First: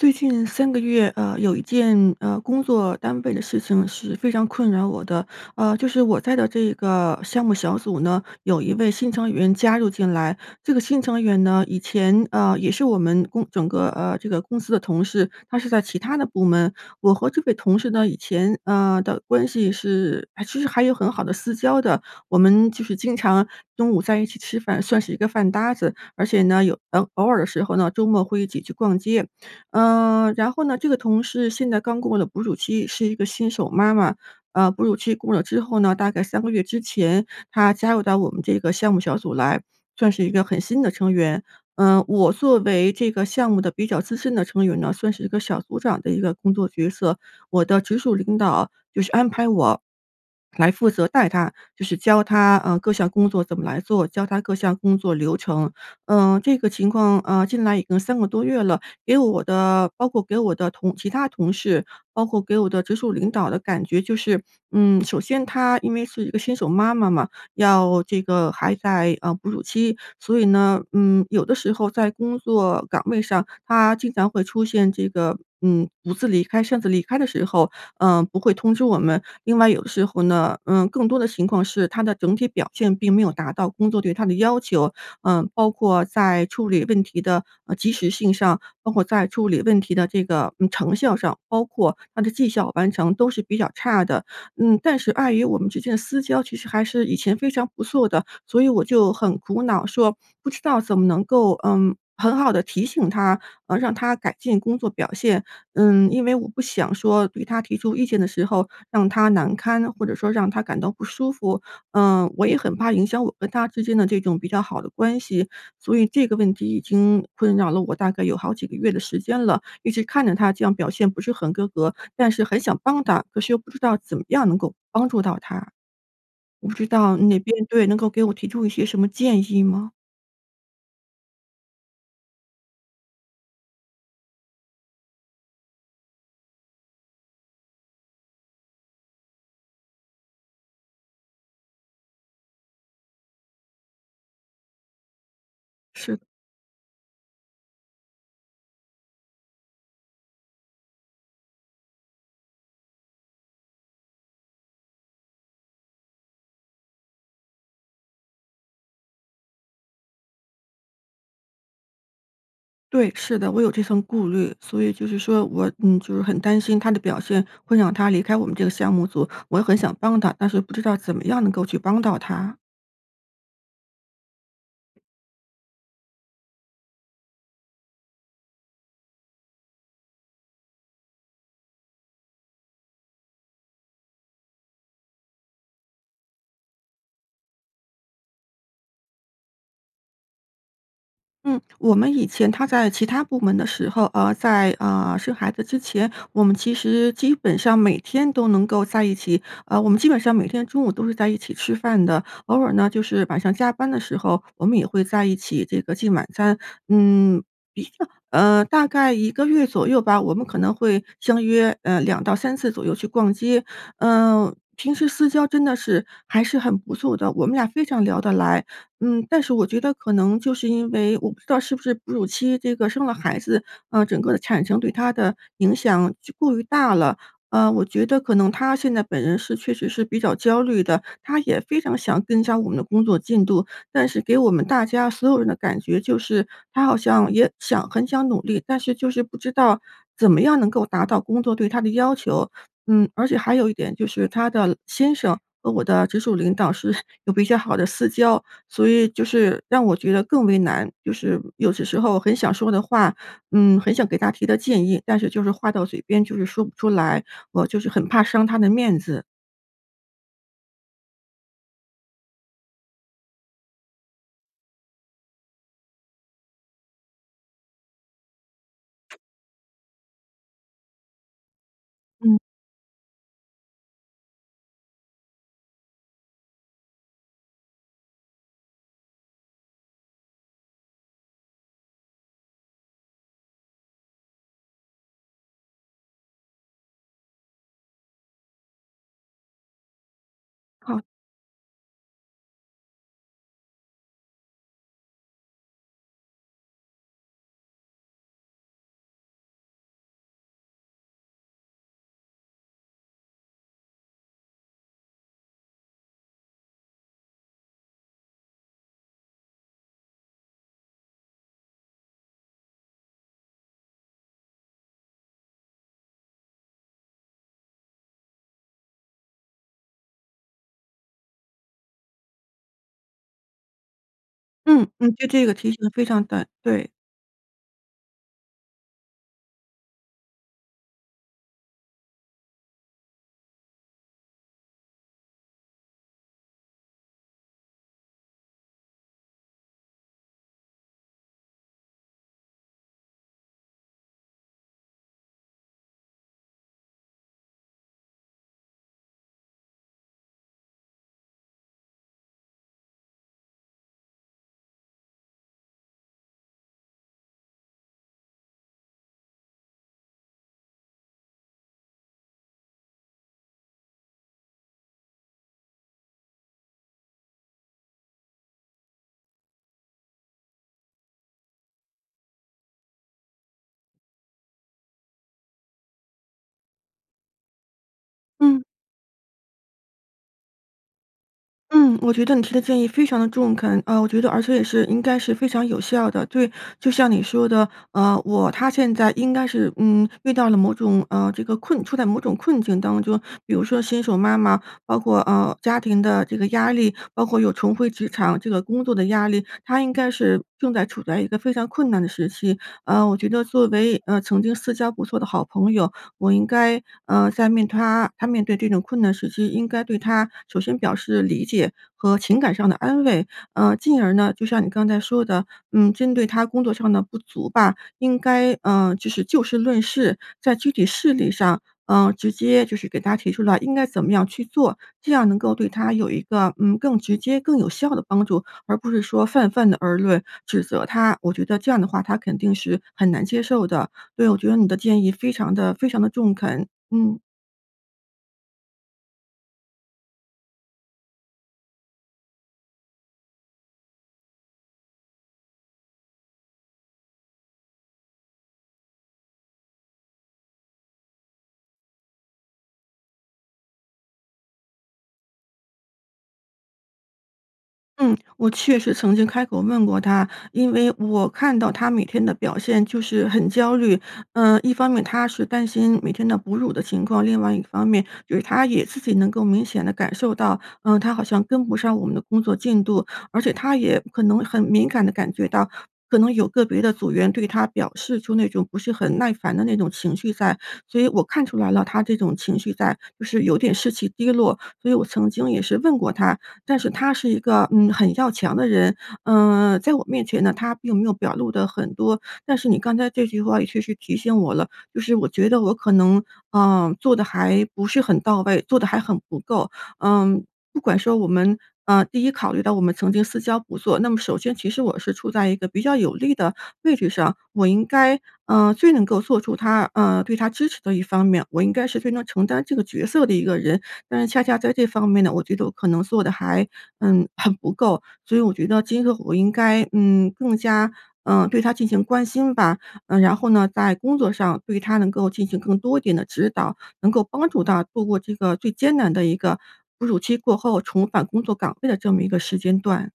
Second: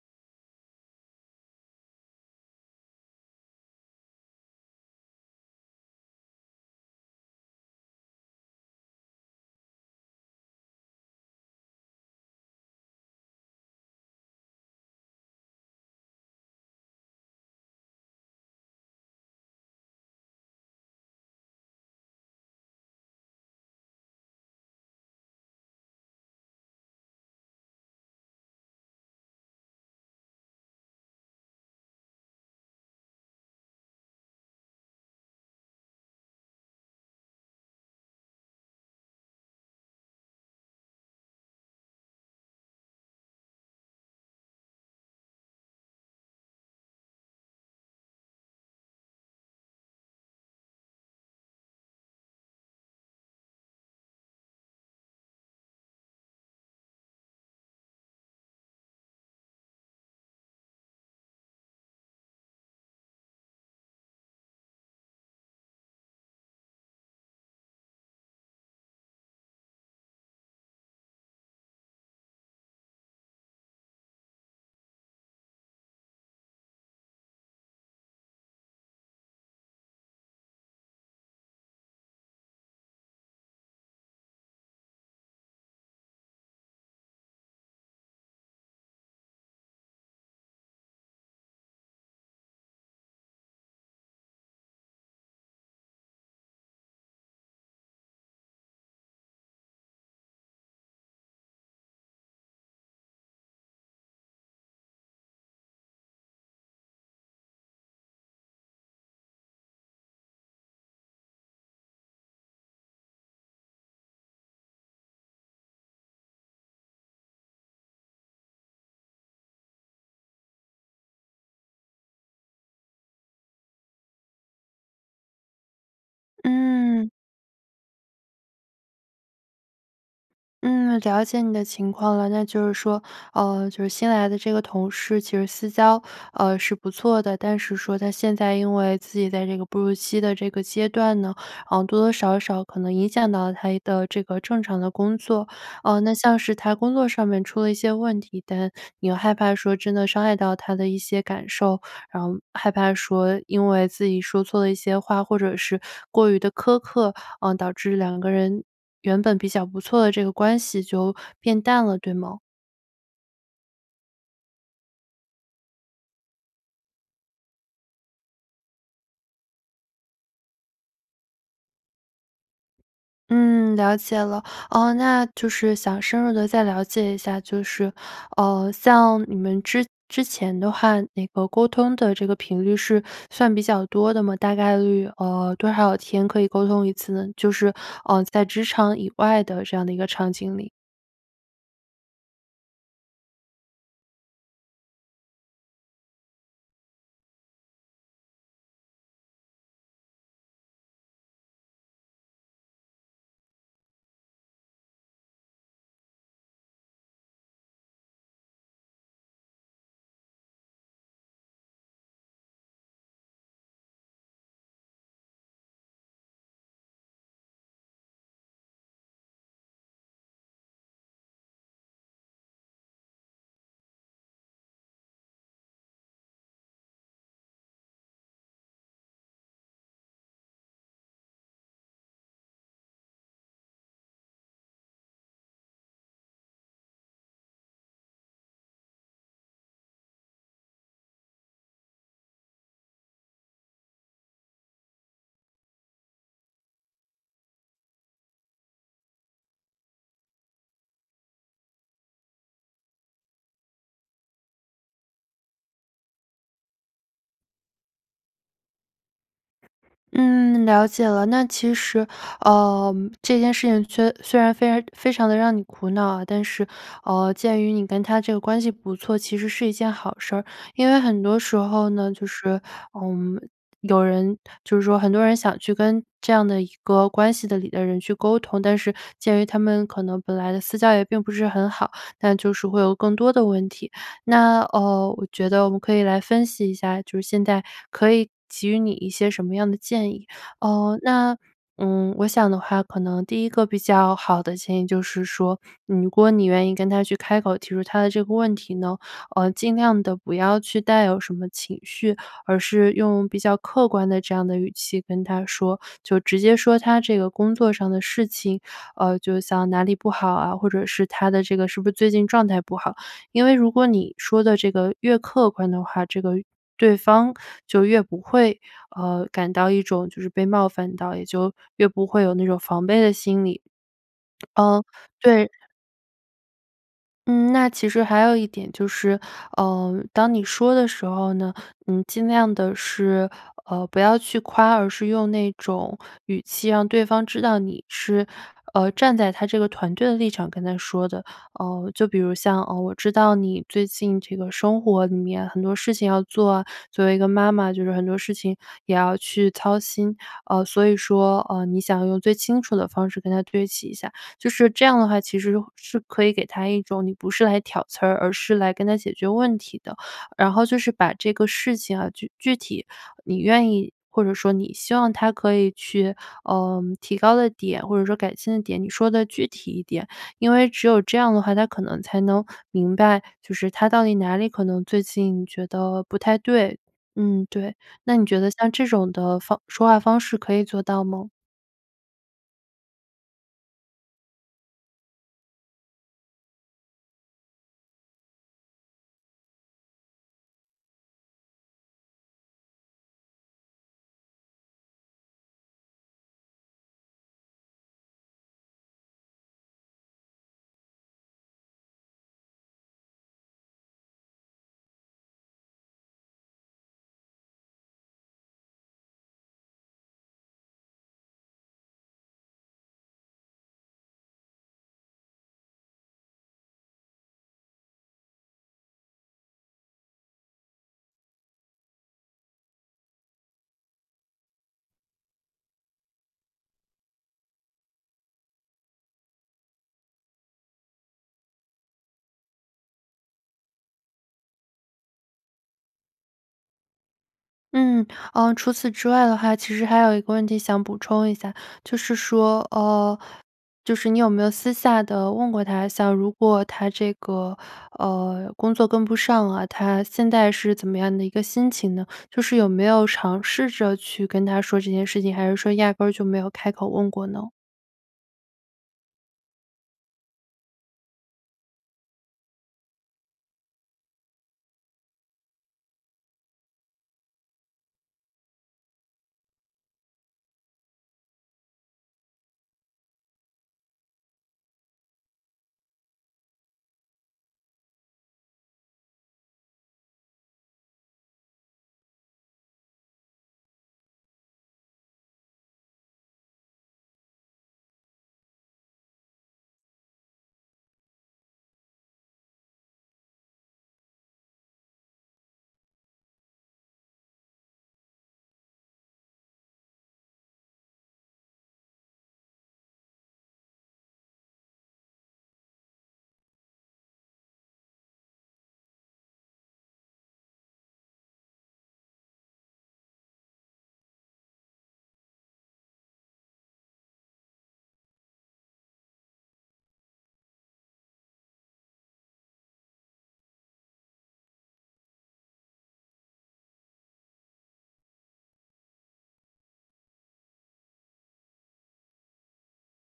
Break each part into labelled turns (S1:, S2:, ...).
S1: 最近3个月，呃，有一件，呃，工作单位的事情是非常困扰我的。呃，就是我在的这个项目小组呢，有一位新成员加入进来。这个新成员呢，以前，呃，也是我们共整个呃，这个公司的同事，她是在其他的部门。我和这位同事呢以前，呃的关系是其实还有很好的私交的。我们就是经常中午在一起吃饭，算是一个饭搭子，而且呢，有偶尔的时候呢，周末会一起去逛街。呃，然后呢，这个同事现在刚过了哺乳期，是一个新手妈妈。呃，哺乳期过了之后呢，大概3个月之前她加入到我们这个项目小组来，算是一个很新的成员。呃，我作为这个项目的比较资深的成员呢，算是一个小组长的一个工作角色。我的直属领导就是安排我 来负责带她，就是教她，呃，各项工作怎么来做，教她各项工作流程。呃，这个情况呃，进来已经3个多月了，给我的包括给我的同其他同事，包括给我的直属领导的感觉就是嗯，首先她因为是一个新手妈妈嘛，要这个还在，呃，哺乳期，所以呢，嗯，有的时候在工作岗位上，她经常会出现这个，嗯，独自离开、擅自离开的时候，呃，不会通知我们。另外有的时候呢，呃，更多的情况是她的整体表现并没有达到工作对她的要求。呃，包括在处理问题的，呃，及时性上，包括在处理问题的这个，嗯，成效上，包括她的绩效完成都是比较差的。嗯，但是碍于我们之间的私交其实还是以前非常不错的，所以我就很苦恼说，不知道怎么能够，嗯，很好地提醒她，呃，让她改进工作表现。嗯，因为我不想说对她提出意见的时候让她难堪，或者说让她感到不舒服。嗯，我也很怕影响我跟她之间的这种比较好的关系。所以这个问题已经困扰了我大概有好几个月的时间了，一直看着她这样表现不是很合格，但是很想帮她，可是又不知道怎么样能够帮助到她。我不知
S2: 嗯。
S1: 道你那边对，能够给我提出一些什么建议吗？
S2: 嗯，了解你的情况了。那就是说，哦，就是新来的这个同事其实私交，呃，是不错的，但是说她现在因为自己在这个哺乳期的这个阶段呢，呃，多多少少可能影响到她一的这个正常的工作。呃，那
S1: 是。
S2: 像是她工作上面出了一些问题，但又害怕说真的伤害到她的一些感受，然后害怕说因为自己说错了一些话，或者是过于地苛刻，嗯，导致2个人原本比较不错的这个关系，就变淡了，对吗？
S1: 对，是的，我有这份顾虑。所以就是说我嗯，就是很担心她的表现会让她离开我们这个项目组，我又很想帮她，但是不知道怎么样能够去帮到她？
S2: 嗯，了解了。呃，那就是想深入地再了解一下就是，呃，像你们之之前的话，那个沟通的这个频率是算比较多的吗？大概率，呃，多少天可以沟通一次呢？就是，呃，在职场以外的这样的一个场景里。
S1: 嗯，我们以前她在其他部门的时候呃，在，呃，生孩子之前，我们其实基本上每天都能够在一起呃，我们基本上每天中午都是在一起吃饭的。偶尔呢就是晚上加班的时候，我们也会在一起这个进晚餐。嗯，一个呃，大概1个月左右吧，我们可能会相约，呃，2-3次左右去逛街。啊，平时私交真的是还是很不错的，我们俩非常聊得来。嗯，但是我觉得可能就是因为我不知道是不是哺乳期这个生了孩子，啊，整个的产生对她的影响就过于大了。呃，我觉得可能她现在本人是确实是比较焦虑的。她也非常想增加我们的工作进度，但是给我们大家所有人的感觉就是，她好像也想很想努力，但是就是不知道怎么样能够达到工作对她的要求。嗯，而且还有一点就是她的老先生和我的直属领导是 有比较好的私交。所以就是，让我觉得更为难，就是有些时候很想说的话，嗯，很想给她提的建议，但是就是话到嘴边就是说不出来，我就是很怕伤她的面子。
S2: 嗯，了解了。那其实，呃，这件事情虽虽然非常非常地让你苦恼啊，但是，嗯，鉴于你跟他这个关系不错，其实是一件好事儿。因为很多时候呢，就
S1: 嗯。
S2: 是，嗯，有人就是说很多人想去跟这样的一个关系里的人去沟通，但是鉴于他们可能本来的私交也并不不是很好，但就是会有更多的问题。那，嗯，我觉得我们可以来分析一下现在可以给予你一些什么样的建议。嗯，
S1: 好。
S2: 那，嗯，我想的话可能第一个比较好的建议就是说，如果你愿意跟他去开口提出他的这个问题呢，呃，尽量地不要去带有什么情绪，而是用比较客观的这样的语气跟他说，就直接说他这个工作上的事情，呃，就像哪里不好啊，或者是他的这个是不是最近状态不好。因为如果你说的这个越客观的话，这个越对方就越不会，嗯，感到一种就是被冒犯到，也就越不会有那种防备的心理。嗯，
S1: 嗯，嗯，对，这
S2: 对
S1: 个提醒得非常对，对。
S2: 嗯，那其实还有一点就是，呃，当你说的时候呢你尽量地是，呃，不要去夸，而是用那种语气让对方知道你是，呃，站在她这个团队的立场跟她说的。呃，就比如像，呃，我知道你最近这个生活里面很多事情要做啊，作为一个妈妈就是很多事情也要去操心，呃，所以说，呃，你想用最清楚的方式跟她对齐一下。就是这样的话，其实是是可以给她一种你不是来挑刺儿，而是来跟她解决问题的。然后就是把这个事情啊，具具体你愿意或者说你希望她可以去，呃，提高的点，或者说改进的点，你说得具体一点。因为只有这样的话，她可能才能明白，就是她到底哪里可能最近觉得不太对。嗯，对。那你觉得
S1: 嗯。
S2: 像这种的方说话方式可以做到吗？
S1: 嗯，我觉得你提的建议非常地中肯。呃，我觉得而且也是应该是非常有效的，对。就像你说的，呃，我他现在应该是，嗯，遇到了某种，呃，这个困处在某种困境当中。比如说新手妈妈，包括，呃，家庭的这个压力，包括又重回职场这个工作的压力。她应该是正在处在一个非常困难的时期。呃，我觉得作为，呃，曾经私交不错的好朋友，我应该，呃，在面她她面对这种困难时期应该对她首先表示理解和情感上的安慰，呃，进而呢，就像你刚才说的，嗯，针对她工作上的不足吧，应该，呃，就是就事论事，在具体事例上，呃，直接就是给她提出了应该怎么样去做，这样能够对她有一个，嗯，更直接、更有效的帮助。而不是说泛泛地而论，指责她。我觉得这样的话她肯定是很难接受的，所以我觉得你的建议非常地非常地中肯，嗯。
S2: 嗯，呃，除此之外的话，其实还有一个问题想补充一下。就是说，呃，就是你有没有私下地问过她？像如果她这个，呃，工作跟不上啊，她现在是怎么样的一个心情呢？就是有没有尝试着去跟她说这件事情，还是说压根儿就没有开口问过呢？
S1: 嗯，我确实曾经开口问过她，因为我看到她每天的表现就是很焦虑。呃，一方面她是担心每天的哺乳的情况，另外一方面就是她也自己能够明显地感受到，呃，她好像跟不上我们的工作进度。而且她也可能很敏感地感觉到，可能有个别的组员对她表示出那种不是很耐烦的那种情绪在。所以我看出来了，她这种情绪在，就是有点士气低落，所以我曾经也是问过她。但是她是一个，嗯，很要强的人，嗯，在我面前呢，她并没有表露得很多。但是你刚才这句话也确实提醒我了，就是我觉得我可能，呃，做得还不是很到位，做得还很不够。嗯，不管说我们，呃，第一考虑到我们曾经私交不错，那么首先其实我是处在一个比较有利的位置上，我应该，呃，最能够做出她，呃对她支持的一方面，我应该是非常承担这个角色的一个人。但是恰恰在这方面呢，我觉得我可能做得还，嗯，很不够。所以我觉得今后我应该，嗯，更加，呃，对她进行关心吧。呃，然后呢，在工作上对她能够进行更多一点的指导，能够帮助她度过这个最艰难的一个，哺乳期过后重返工作岗位的这么一个时间段。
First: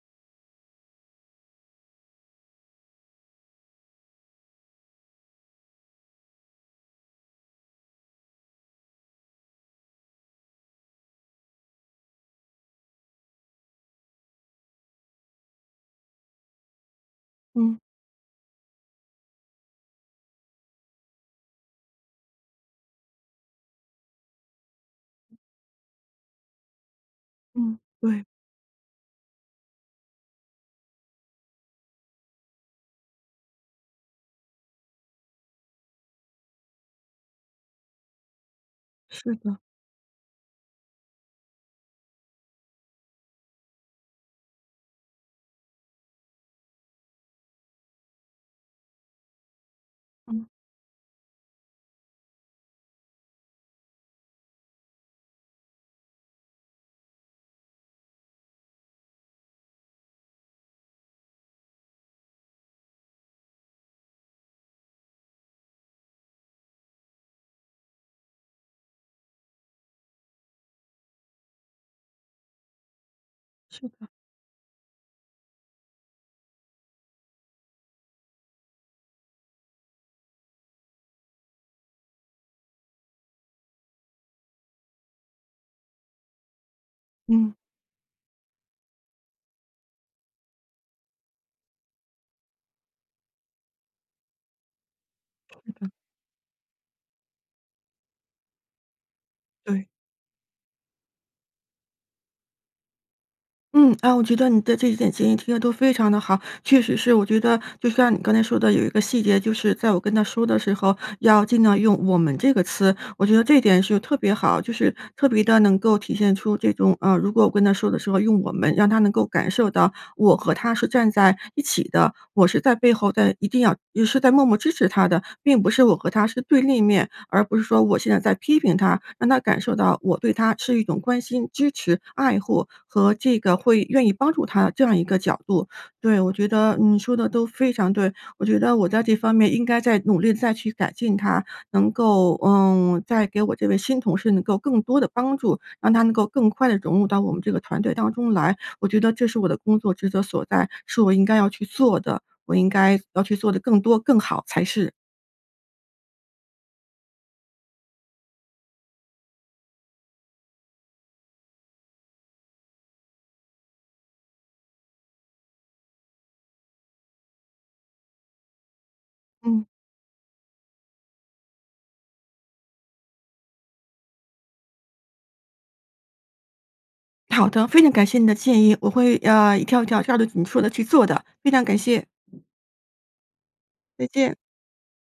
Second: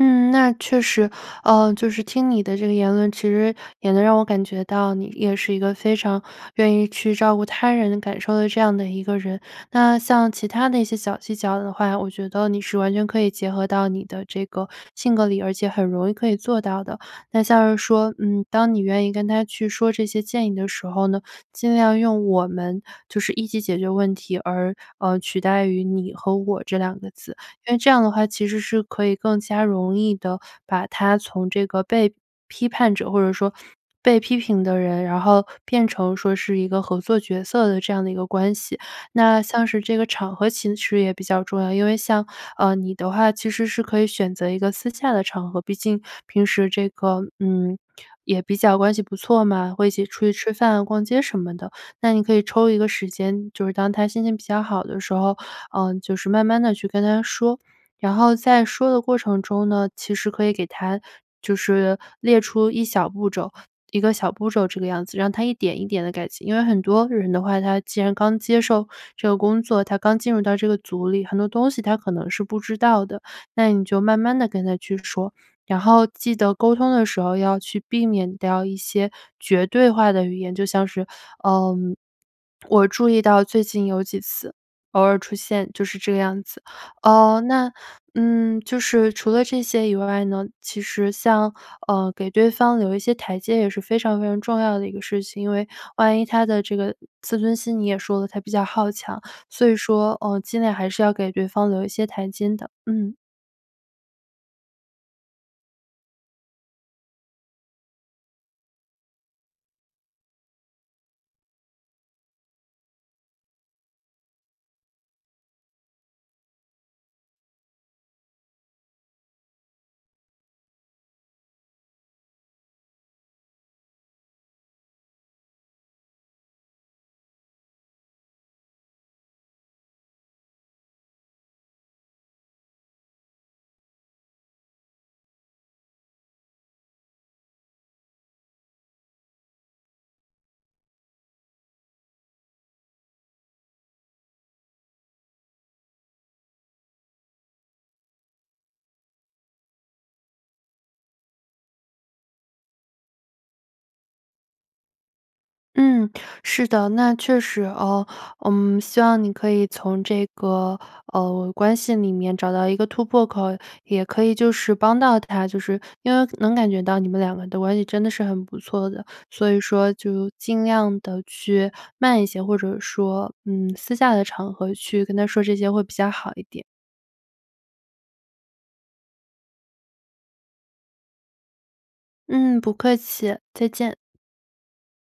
S2: 嗯，那确实。呃，就是听你的这个言论，其实也能让我感觉到你也是一个非常愿意去照顾她人感受的这样的一个人。那像其他的一些小技巧的话，我觉得你是完全可以结合到你的这个性格里，而且很容易可以做到的。那像是
S1: 嗯。
S2: 说，嗯，当你愿意跟她去说这些建议的时候呢，尽量用“我们”就是一起解决问题，而，呃，取代于“你”和“我”这2个字。因
S1: 嗯，
S2: 为这样的
S1: 对。
S2: 话其实是可以更加容易地把她从这个被批判者，或者说被批评的人，然后变成说是一个合作角色的这样的一个关系。
S1: 是
S2: 那
S1: 的。
S2: 像是这个场合其实也比较重要，因为像，呃，你的话，其实是可以选择一个私下的场合。毕竟，平时这个嗯，也比较关系不错嘛，会一起出去
S1: 嗯。
S2: 吃饭、逛街什么的。那你可以抽一个时间，就是当她心情比较好的时候，呃，就是慢慢地去跟她说。然后在说的过程中呢，其实可以给她就是列出一小步骤一个小步骤这个样子，让她一点一点地改进。因为很多人的话，她既然刚接受这个工作，她刚进入到这个组里，很多东西她可能是不知道的，那你
S1: 是
S2: 就
S1: 的。
S2: 慢慢地跟她去说。然后记得沟通的时候要去避免掉一些绝对化的语言，就像是，呃“我注意到最近有几次”，“偶尔出现”就是这个样子。呃，
S1: 嗯。
S2: 那嗯，就是除了这些以外呢，其实像，呃，给对方留一些台阶也是非常非常重要的一个事情。因为
S1: 嗯嗯。
S2: 万一她的这个自尊心你也说了她比较好强，所以
S1: 对。
S2: 说呃尽量还是要给对方留一些台阶的。嗯。
S1: 嗯。啊，我觉得你的这几点建议提得都非常地好。确实是我觉得就像你刚才说的有一个细节就是在我跟她说的时候，要尽量用“我们”这个词。我觉得这点是特别好，就是特别地能够体现出这种，呃，如果我跟她说的时候，用“我们”让她能够感受到我和她是站在一起的，我是在背后在一定要是在默默支持她的，并不是我和她是对立面，而不是说我现在在批评她，让她感受到我对她是一种关心、支持、爱护和这个会愿意帮助她，这样一个角度。对，我觉得你说得都非常对。我觉得我在这方面应该再努力再去改进它，能够，嗯，再给我这位新同事能够更多的帮助，让她能够更快地融入到我们这个团队当中来。我觉得这是我的工作职责所在，是我应该要去做的，我应该要去做得更多，更好才是。
S2: 嗯，是的，那确实哦。嗯，希望你可以从这个，呃，关系里面找到一个突破口，也可以就是帮到他就是因为能感觉到你们两个的关系真的是很不错的，所以
S1: 嗯。
S2: 说就尽量地去慢一些，或者说，嗯，私下的场合去跟他说这些会比较好一点。
S1: 好的，非常感谢你的建议。我会，呃，一条一条去按照你说的去做的，非常感谢。
S2: 嗯，不客气，再见。
S1: 再见。